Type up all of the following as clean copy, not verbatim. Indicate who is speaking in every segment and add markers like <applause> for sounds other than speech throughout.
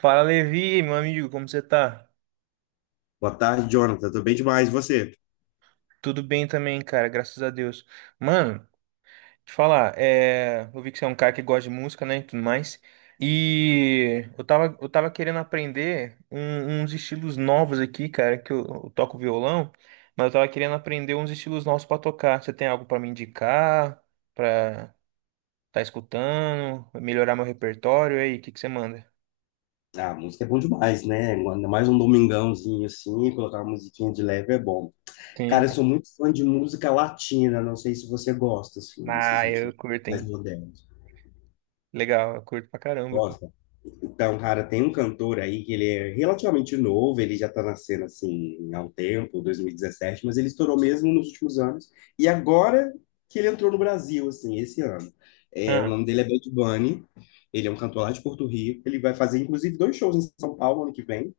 Speaker 1: Fala, Levi, meu amigo, como você tá?
Speaker 2: Boa tarde, Jonathan. Tô bem demais, e você?
Speaker 1: Tudo bem também, cara, graças a Deus. Mano, te falar, eu vi que você é um cara que gosta de música, né, e tudo mais. E eu tava querendo aprender uns estilos novos aqui, cara, que eu toco violão, mas eu tava querendo aprender uns estilos novos pra tocar. Você tem algo pra me indicar, pra tá escutando, melhorar meu repertório? E aí, o que que você manda?
Speaker 2: Ah, música é bom demais, né? Ainda mais um domingãozinho assim, colocar uma musiquinha de leve é bom.
Speaker 1: Sim,
Speaker 2: Cara, eu
Speaker 1: então.
Speaker 2: sou muito fã de música latina, não sei se você gosta, assim, desses
Speaker 1: Ah,
Speaker 2: ritmos
Speaker 1: eu curto,
Speaker 2: mais
Speaker 1: hein?
Speaker 2: modernos.
Speaker 1: Legal, eu curto pra caramba, pô.
Speaker 2: Gosta? Então, cara, tem um cantor aí que ele é relativamente novo, ele já tá na cena assim há um tempo, 2017, mas ele estourou mesmo nos últimos anos. E agora que ele entrou no Brasil, assim, esse ano. É, o
Speaker 1: Ah,
Speaker 2: nome dele é Bad Bunny, ele é um cantor lá de Porto Rico, ele vai fazer inclusive dois shows em São Paulo ano que vem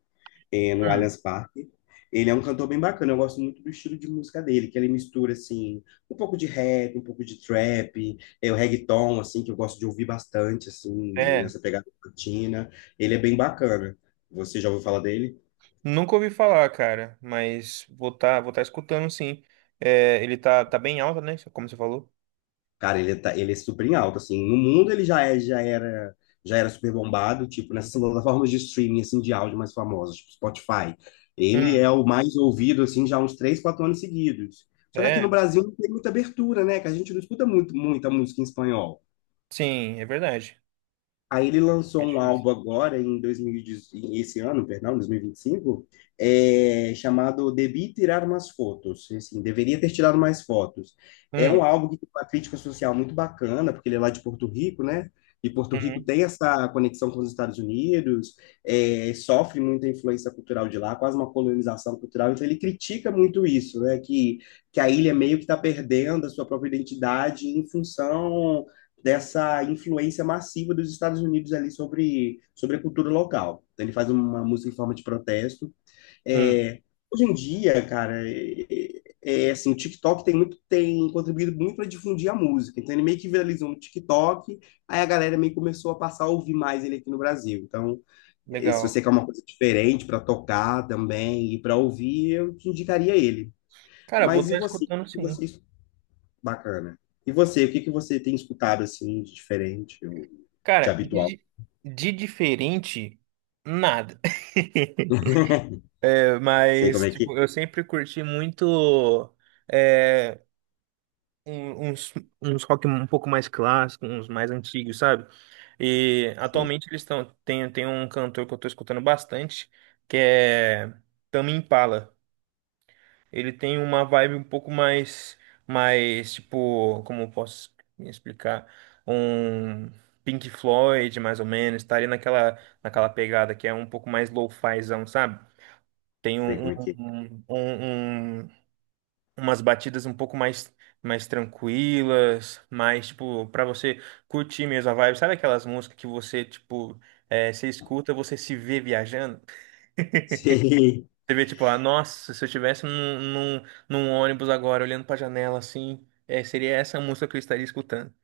Speaker 2: no
Speaker 1: hum,
Speaker 2: Allianz Parque. Ele é um cantor bem bacana, eu gosto muito do estilo de música dele, que ele mistura, assim, um pouco de rap, um pouco de trap, é, o reggaeton, assim, que eu gosto de ouvir bastante, assim,
Speaker 1: é.
Speaker 2: nessa pegada latina. Ele é bem bacana. Você já ouviu falar dele?
Speaker 1: Nunca ouvi falar, cara, mas vou tá escutando sim. É, tá bem alto, né? Como você falou.
Speaker 2: Cara, ele, tá, ele é super em alta, assim. No mundo ele já é, já era super bombado, tipo, nessas plataformas de streaming, assim, de áudio mais famosas, tipo Spotify. Ele
Speaker 1: Hum,
Speaker 2: é o mais ouvido, assim, já há uns três, quatro anos seguidos. Só que aqui
Speaker 1: é,
Speaker 2: no Brasil não tem muita abertura, né? Que a gente não escuta muito, muita música em espanhol.
Speaker 1: sim, é verdade.
Speaker 2: Aí ele
Speaker 1: É
Speaker 2: lançou um
Speaker 1: difícil.
Speaker 2: álbum agora, em 2018, esse ano, perdão, 2025, é, chamado Debi Tirar Umas Fotos. Assim, deveria ter tirado mais fotos. É
Speaker 1: Hum,
Speaker 2: um álbum que tem uma crítica social muito bacana, porque ele é lá de Porto Rico, né? E Porto Rico
Speaker 1: uhum,
Speaker 2: tem essa conexão com os Estados Unidos, é, sofre muita influência cultural de lá, quase uma colonização cultural. Então ele critica muito isso, né? Que a ilha meio que está perdendo a sua própria identidade em função dessa influência massiva dos Estados Unidos ali sobre a cultura local. Então, ele faz uma música em forma de protesto.
Speaker 1: hum,
Speaker 2: É, hoje em dia, cara, é assim, o TikTok tem contribuído muito para difundir a música. Então ele meio que viralizou no TikTok, aí a galera meio que começou a passar a ouvir mais ele aqui no Brasil. Então, é, se
Speaker 1: legal.
Speaker 2: você quer uma coisa diferente para tocar também e para ouvir, eu te indicaria ele.
Speaker 1: Cara, vou
Speaker 2: Mas e
Speaker 1: estar
Speaker 2: você?
Speaker 1: escutando
Speaker 2: O que
Speaker 1: sim.
Speaker 2: você Bacana. E você, o que que você tem escutado assim de diferente ou de
Speaker 1: Cara,
Speaker 2: habitual?
Speaker 1: de diferente, nada. <laughs>
Speaker 2: <laughs> Sei como
Speaker 1: Mas,
Speaker 2: é que.
Speaker 1: tipo, eu sempre curti muito. É, um- uns, uns rock um pouco mais clássicos, uns mais antigos, sabe? E
Speaker 2: Sei,
Speaker 1: atualmente eles estão. Tem um cantor que eu tô escutando bastante, que é Tame Impala. Ele tem uma vibe um pouco mais, mais tipo, como eu posso explicar? Um Pink Floyd, mais ou menos, tá ali naquela pegada que é um pouco mais lo-fizão, sabe? Tem
Speaker 2: sei
Speaker 1: um,
Speaker 2: como é que.
Speaker 1: um, um, um- um umas batidas um pouco mais mais tranquilas, mais tipo pra você curtir mesmo a vibe. Sabe aquelas músicas que você tipo é, você escuta, você se vê viajando?
Speaker 2: Sei.
Speaker 1: Você vê tipo, ah, nossa, se eu estivesse num ônibus agora olhando pra janela assim, é, seria essa música que eu estaria escutando.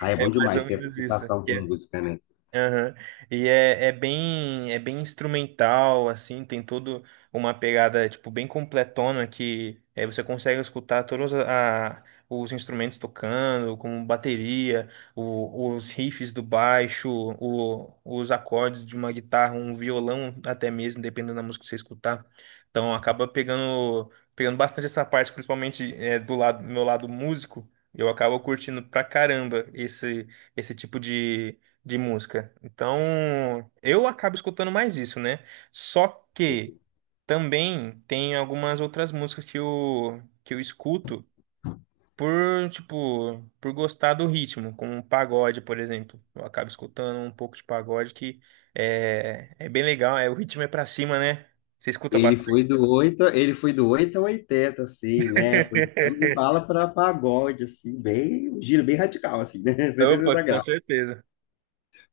Speaker 2: Ah, <laughs> é
Speaker 1: É
Speaker 2: bom
Speaker 1: mais ou
Speaker 2: demais ter essa
Speaker 1: menos isso.
Speaker 2: citação como música, né?
Speaker 1: Aham. E é bem instrumental, assim, tem todo uma pegada, tipo, bem completona que é, você consegue escutar todos os instrumentos tocando, como bateria, os riffs do baixo, os acordes de uma guitarra, um violão até mesmo, dependendo da música que você escutar. Então acaba pegando bastante essa parte, principalmente é, do lado, meu lado músico, eu acabo curtindo pra caramba esse tipo de música. Então, eu acabo escutando mais isso, né? Só
Speaker 2: Sei.
Speaker 1: que
Speaker 2: Como-
Speaker 1: também tem algumas outras músicas que eu escuto por, tipo, por gostar do ritmo, como um pagode, por exemplo. Eu acabo escutando um pouco de pagode que é, é bem legal, é, o ritmo é pra cima, né? Você escuta bastante?
Speaker 2: Ele foi do 8 ao 80, assim, né? Foi de
Speaker 1: <laughs>
Speaker 2: bala para pagode, assim, bem, um giro bem radical, assim, né? <laughs>
Speaker 1: Opa,
Speaker 2: 180
Speaker 1: com
Speaker 2: graus.
Speaker 1: certeza.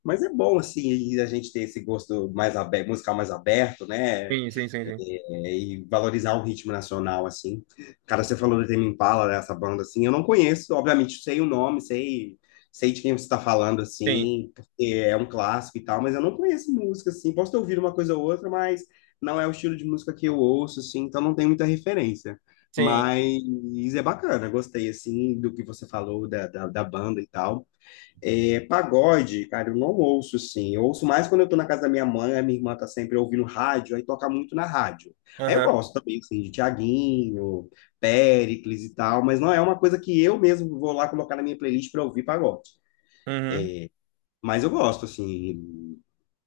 Speaker 2: Mas é bom, assim, a gente ter esse gosto mais aberto, musical mais aberto, né?
Speaker 1: Sim, sim, sim, sim.
Speaker 2: É, e valorizar o ritmo nacional, assim. Cara, você falou do Tame Impala, né, essa banda, assim, eu não conheço, obviamente, sei o nome, sei de quem você está falando,
Speaker 1: Sim,
Speaker 2: assim, porque é um clássico e tal, mas eu não conheço música, assim, posso ter ouvido uma coisa ou outra, mas não é o estilo de música que eu ouço, assim, então não tem muita referência.
Speaker 1: sim.
Speaker 2: Mas é bacana, gostei, assim, do que você falou da banda e tal. É, pagode, cara, eu não ouço, assim. Eu ouço mais quando eu tô na casa da minha mãe, a minha irmã tá sempre ouvindo rádio, aí toca muito na rádio. Aí eu
Speaker 1: Aham.
Speaker 2: gosto também, assim, de Thiaguinho, Péricles e tal, mas não é uma coisa que eu mesmo vou lá colocar na minha playlist pra ouvir pagode.
Speaker 1: Uhum.
Speaker 2: Mas eu gosto, assim,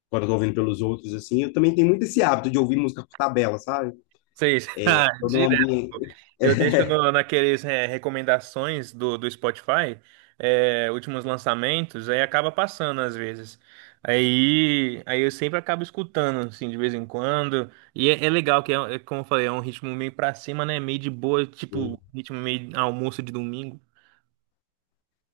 Speaker 2: quando eu tô ouvindo pelos outros, assim. Eu também tenho muito esse hábito de ouvir música por tabela, sabe?
Speaker 1: seis <laughs> ah,
Speaker 2: Tô
Speaker 1: direto.
Speaker 2: ambiente,
Speaker 1: Eu deixo no, naqueles é, recomendações do Spotify, é, últimos lançamentos, aí acaba passando às vezes. Aí eu sempre acabo escutando, assim, de vez em quando. E é, é, como eu falei, é um ritmo meio pra cima, né? Meio de boa, tipo,
Speaker 2: <laughs>
Speaker 1: ritmo meio almoço de domingo.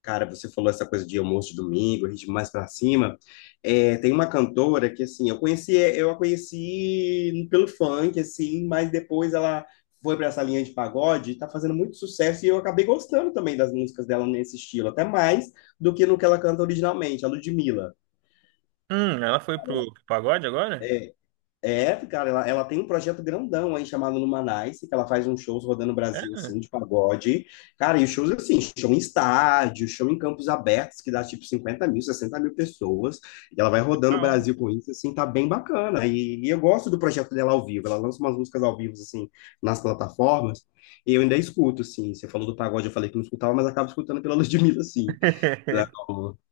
Speaker 2: Cara, você falou essa coisa de almoço de domingo, ritmo mais pra cima. É, tem uma cantora que, assim, eu conheci, eu a conheci pelo funk, assim, mas depois ela foi para essa linha de pagode e tá fazendo muito sucesso e eu acabei gostando também das músicas dela nesse estilo, até mais do que no que ela canta originalmente, a Ludmilla.
Speaker 1: Ela foi pro pagode agora?
Speaker 2: É, É, cara, ela tem um projeto grandão aí chamado Numanice, que ela faz uns shows rodando o Brasil,
Speaker 1: É,
Speaker 2: assim, de pagode. Cara, e os shows, assim, show em estádio, show em campos abertos, que dá tipo 50 mil, 60 mil pessoas. E ela vai rodando o
Speaker 1: legal.
Speaker 2: Brasil com isso, assim, tá bem bacana. E eu gosto do projeto dela ao vivo. Ela lança umas músicas ao vivo, assim, nas plataformas. E eu ainda escuto, assim. Você falou do pagode, eu falei que não escutava, mas acabo escutando pela <laughs> Ludmilla, assim.
Speaker 1: <laughs>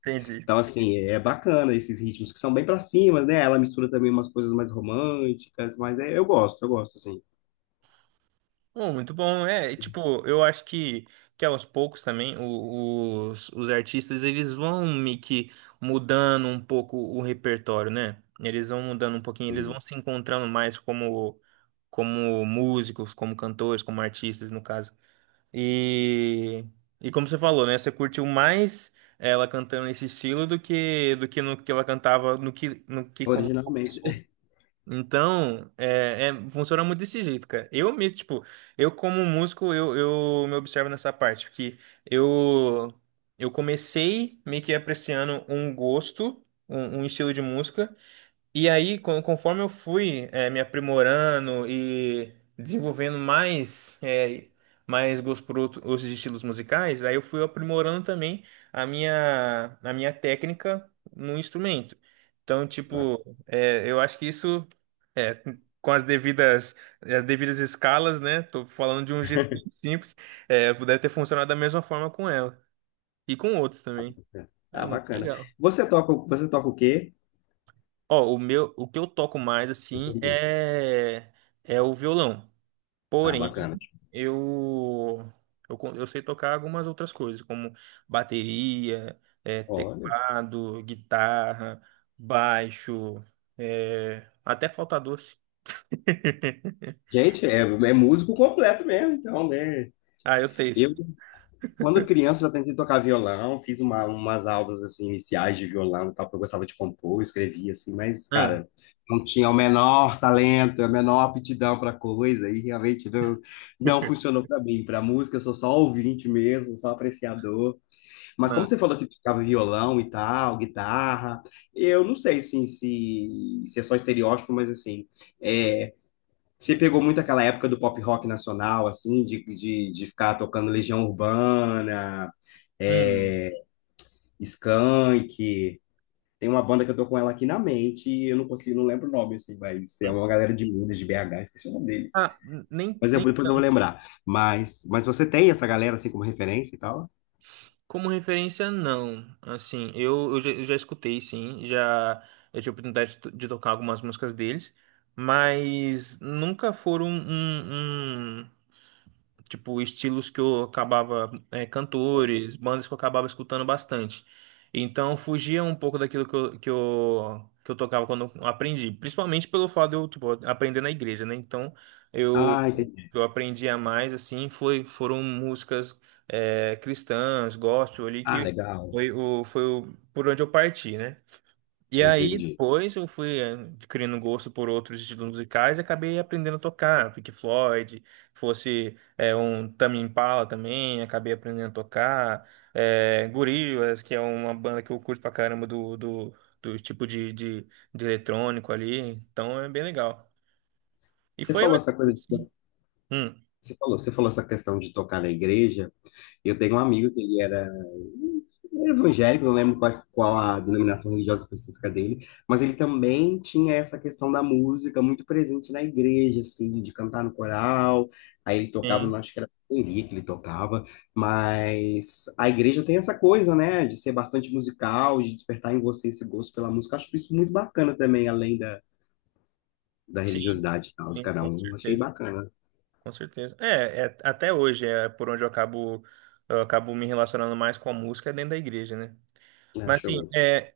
Speaker 1: Entendi.
Speaker 2: Então, assim, é bacana esses ritmos que são bem pra cima, né? Ela mistura também umas coisas mais românticas, mas é, eu gosto, assim.
Speaker 1: Oh, muito bom, é, e, tipo, eu acho que aos poucos também os artistas eles vão meio que mudando um pouco o repertório, né? Eles vão mudando um pouquinho, eles vão se encontrando mais como, como músicos, como cantores, como artistas, no caso. E, e como você falou, né? Você curtiu mais ela cantando nesse estilo do que no que ela cantava no que quando
Speaker 2: Originalmente.
Speaker 1: começou.
Speaker 2: <laughs>
Speaker 1: Então, funciona muito desse jeito, cara. Eu mesmo, tipo, eu como músico, eu me observo nessa parte, que eu, eu comecei meio que apreciando um gosto, um estilo de música, e aí, conforme eu fui me aprimorando e desenvolvendo mais, mais gosto por outros estilos musicais, aí eu fui aprimorando também a minha técnica no instrumento. Então, tipo, eu acho que isso, eh, com as as devidas escalas, né? Tô falando de um jeito bem simples, deve ter funcionado da mesma forma com ela e com outros também.
Speaker 2: Bacana.
Speaker 1: Ah, é
Speaker 2: Ah,
Speaker 1: muito
Speaker 2: bacana.
Speaker 1: legal.
Speaker 2: Você toca o quê?
Speaker 1: Ó, o que eu toco mais
Speaker 2: Eu sou
Speaker 1: assim
Speaker 2: ninguém.
Speaker 1: é o violão.
Speaker 2: Ah,
Speaker 1: Porém,
Speaker 2: bacana.
Speaker 1: eu eu, eu sei tocar algumas outras coisas, como bateria, é,
Speaker 2: Olha.
Speaker 1: teclado, guitarra, baixo, é, até falta doce. <laughs>
Speaker 2: Gente, é músico completo mesmo, então, né?
Speaker 1: Ah, eu tento.
Speaker 2: Eu, Quando criança, eu já tentei tocar violão, fiz umas aulas assim, iniciais de violão e tal, porque eu gostava de compor, eu escrevia assim, mas,
Speaker 1: Hum,
Speaker 2: cara, não tinha o menor talento, a menor aptidão para coisa, e realmente não funcionou para mim. Para música, eu sou só ouvinte mesmo, só apreciador. Mas como
Speaker 1: não.
Speaker 2: você falou que tocava violão e tal, guitarra, eu não sei assim, se é só estereótipo, mas assim, é, você pegou muito aquela época do pop rock nacional, assim, de ficar tocando Legião Urbana,
Speaker 1: Hum.
Speaker 2: é, Skank. Tem uma banda que eu tô com ela aqui na mente e eu não consigo, não lembro o nome, assim, mas é uma galera de Minas, de BH, esqueci o nome deles.
Speaker 1: Ah, nem
Speaker 2: Mas eu- depois eu vou lembrar. Mas você tem essa galera, assim, como referência e tal?
Speaker 1: Como referência, não. Assim, eu já escutei, sim. Já eu tive a oportunidade de, de tocar algumas músicas deles, mas nunca foram tipo, estilos que eu acabava, é, cantores, bandas que eu acabava escutando bastante. Então, fugia um pouco daquilo que eu tocava quando eu aprendi. Principalmente pelo fato de eu, tipo, aprender na igreja, né? Então, eu,
Speaker 2: Ah, entendi.
Speaker 1: eu aprendia mais, assim, foram músicas, é, cristãs, gospel ali,
Speaker 2: Ah,
Speaker 1: que
Speaker 2: legal.
Speaker 1: foi o, por onde eu parti, né? E aí,
Speaker 2: Entendi.
Speaker 1: depois eu fui adquirindo gosto por outros estilos musicais e acabei aprendendo a tocar. Pink Floyd, fosse um Tame Impala também, acabei aprendendo a tocar. Gorillaz, que é uma banda que eu curto pra caramba do tipo de eletrônico ali. Então é bem legal. E
Speaker 2: Você
Speaker 1: foi
Speaker 2: falou
Speaker 1: mais ou
Speaker 2: essa coisa
Speaker 1: menos
Speaker 2: de,
Speaker 1: assim. Hum,
Speaker 2: você falou essa questão de tocar na igreja. Eu tenho um amigo que ele era evangélico, não lembro quais- qual, a denominação religiosa específica dele, mas ele também tinha essa questão da música muito presente na igreja, assim, de cantar no coral. Aí ele tocava,
Speaker 1: sim,
Speaker 2: não acho que era bateria que ele tocava, mas a igreja tem essa coisa, né, de ser bastante musical, de despertar em você esse gosto pela música. Acho isso muito bacana também, além da, da
Speaker 1: sim,
Speaker 2: religiosidade e tal, de
Speaker 1: sim,
Speaker 2: cada
Speaker 1: com
Speaker 2: um. Achei
Speaker 1: certeza.
Speaker 2: bacana,
Speaker 1: Com certeza. É, é, até hoje é por onde eu acabo me relacionando mais com a música é dentro da igreja, né?
Speaker 2: né?
Speaker 1: Mas assim,
Speaker 2: Acho
Speaker 1: é,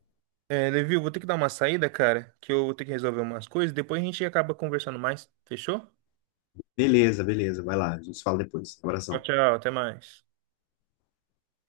Speaker 1: é, Levi, eu vou ter que dar uma saída, cara, que eu vou ter que resolver umas coisas. Depois a gente acaba conversando mais. Fechou?
Speaker 2: Beleza, beleza. Vai lá, a gente se fala depois.
Speaker 1: Tchau,
Speaker 2: Abração.
Speaker 1: tchau. Até mais.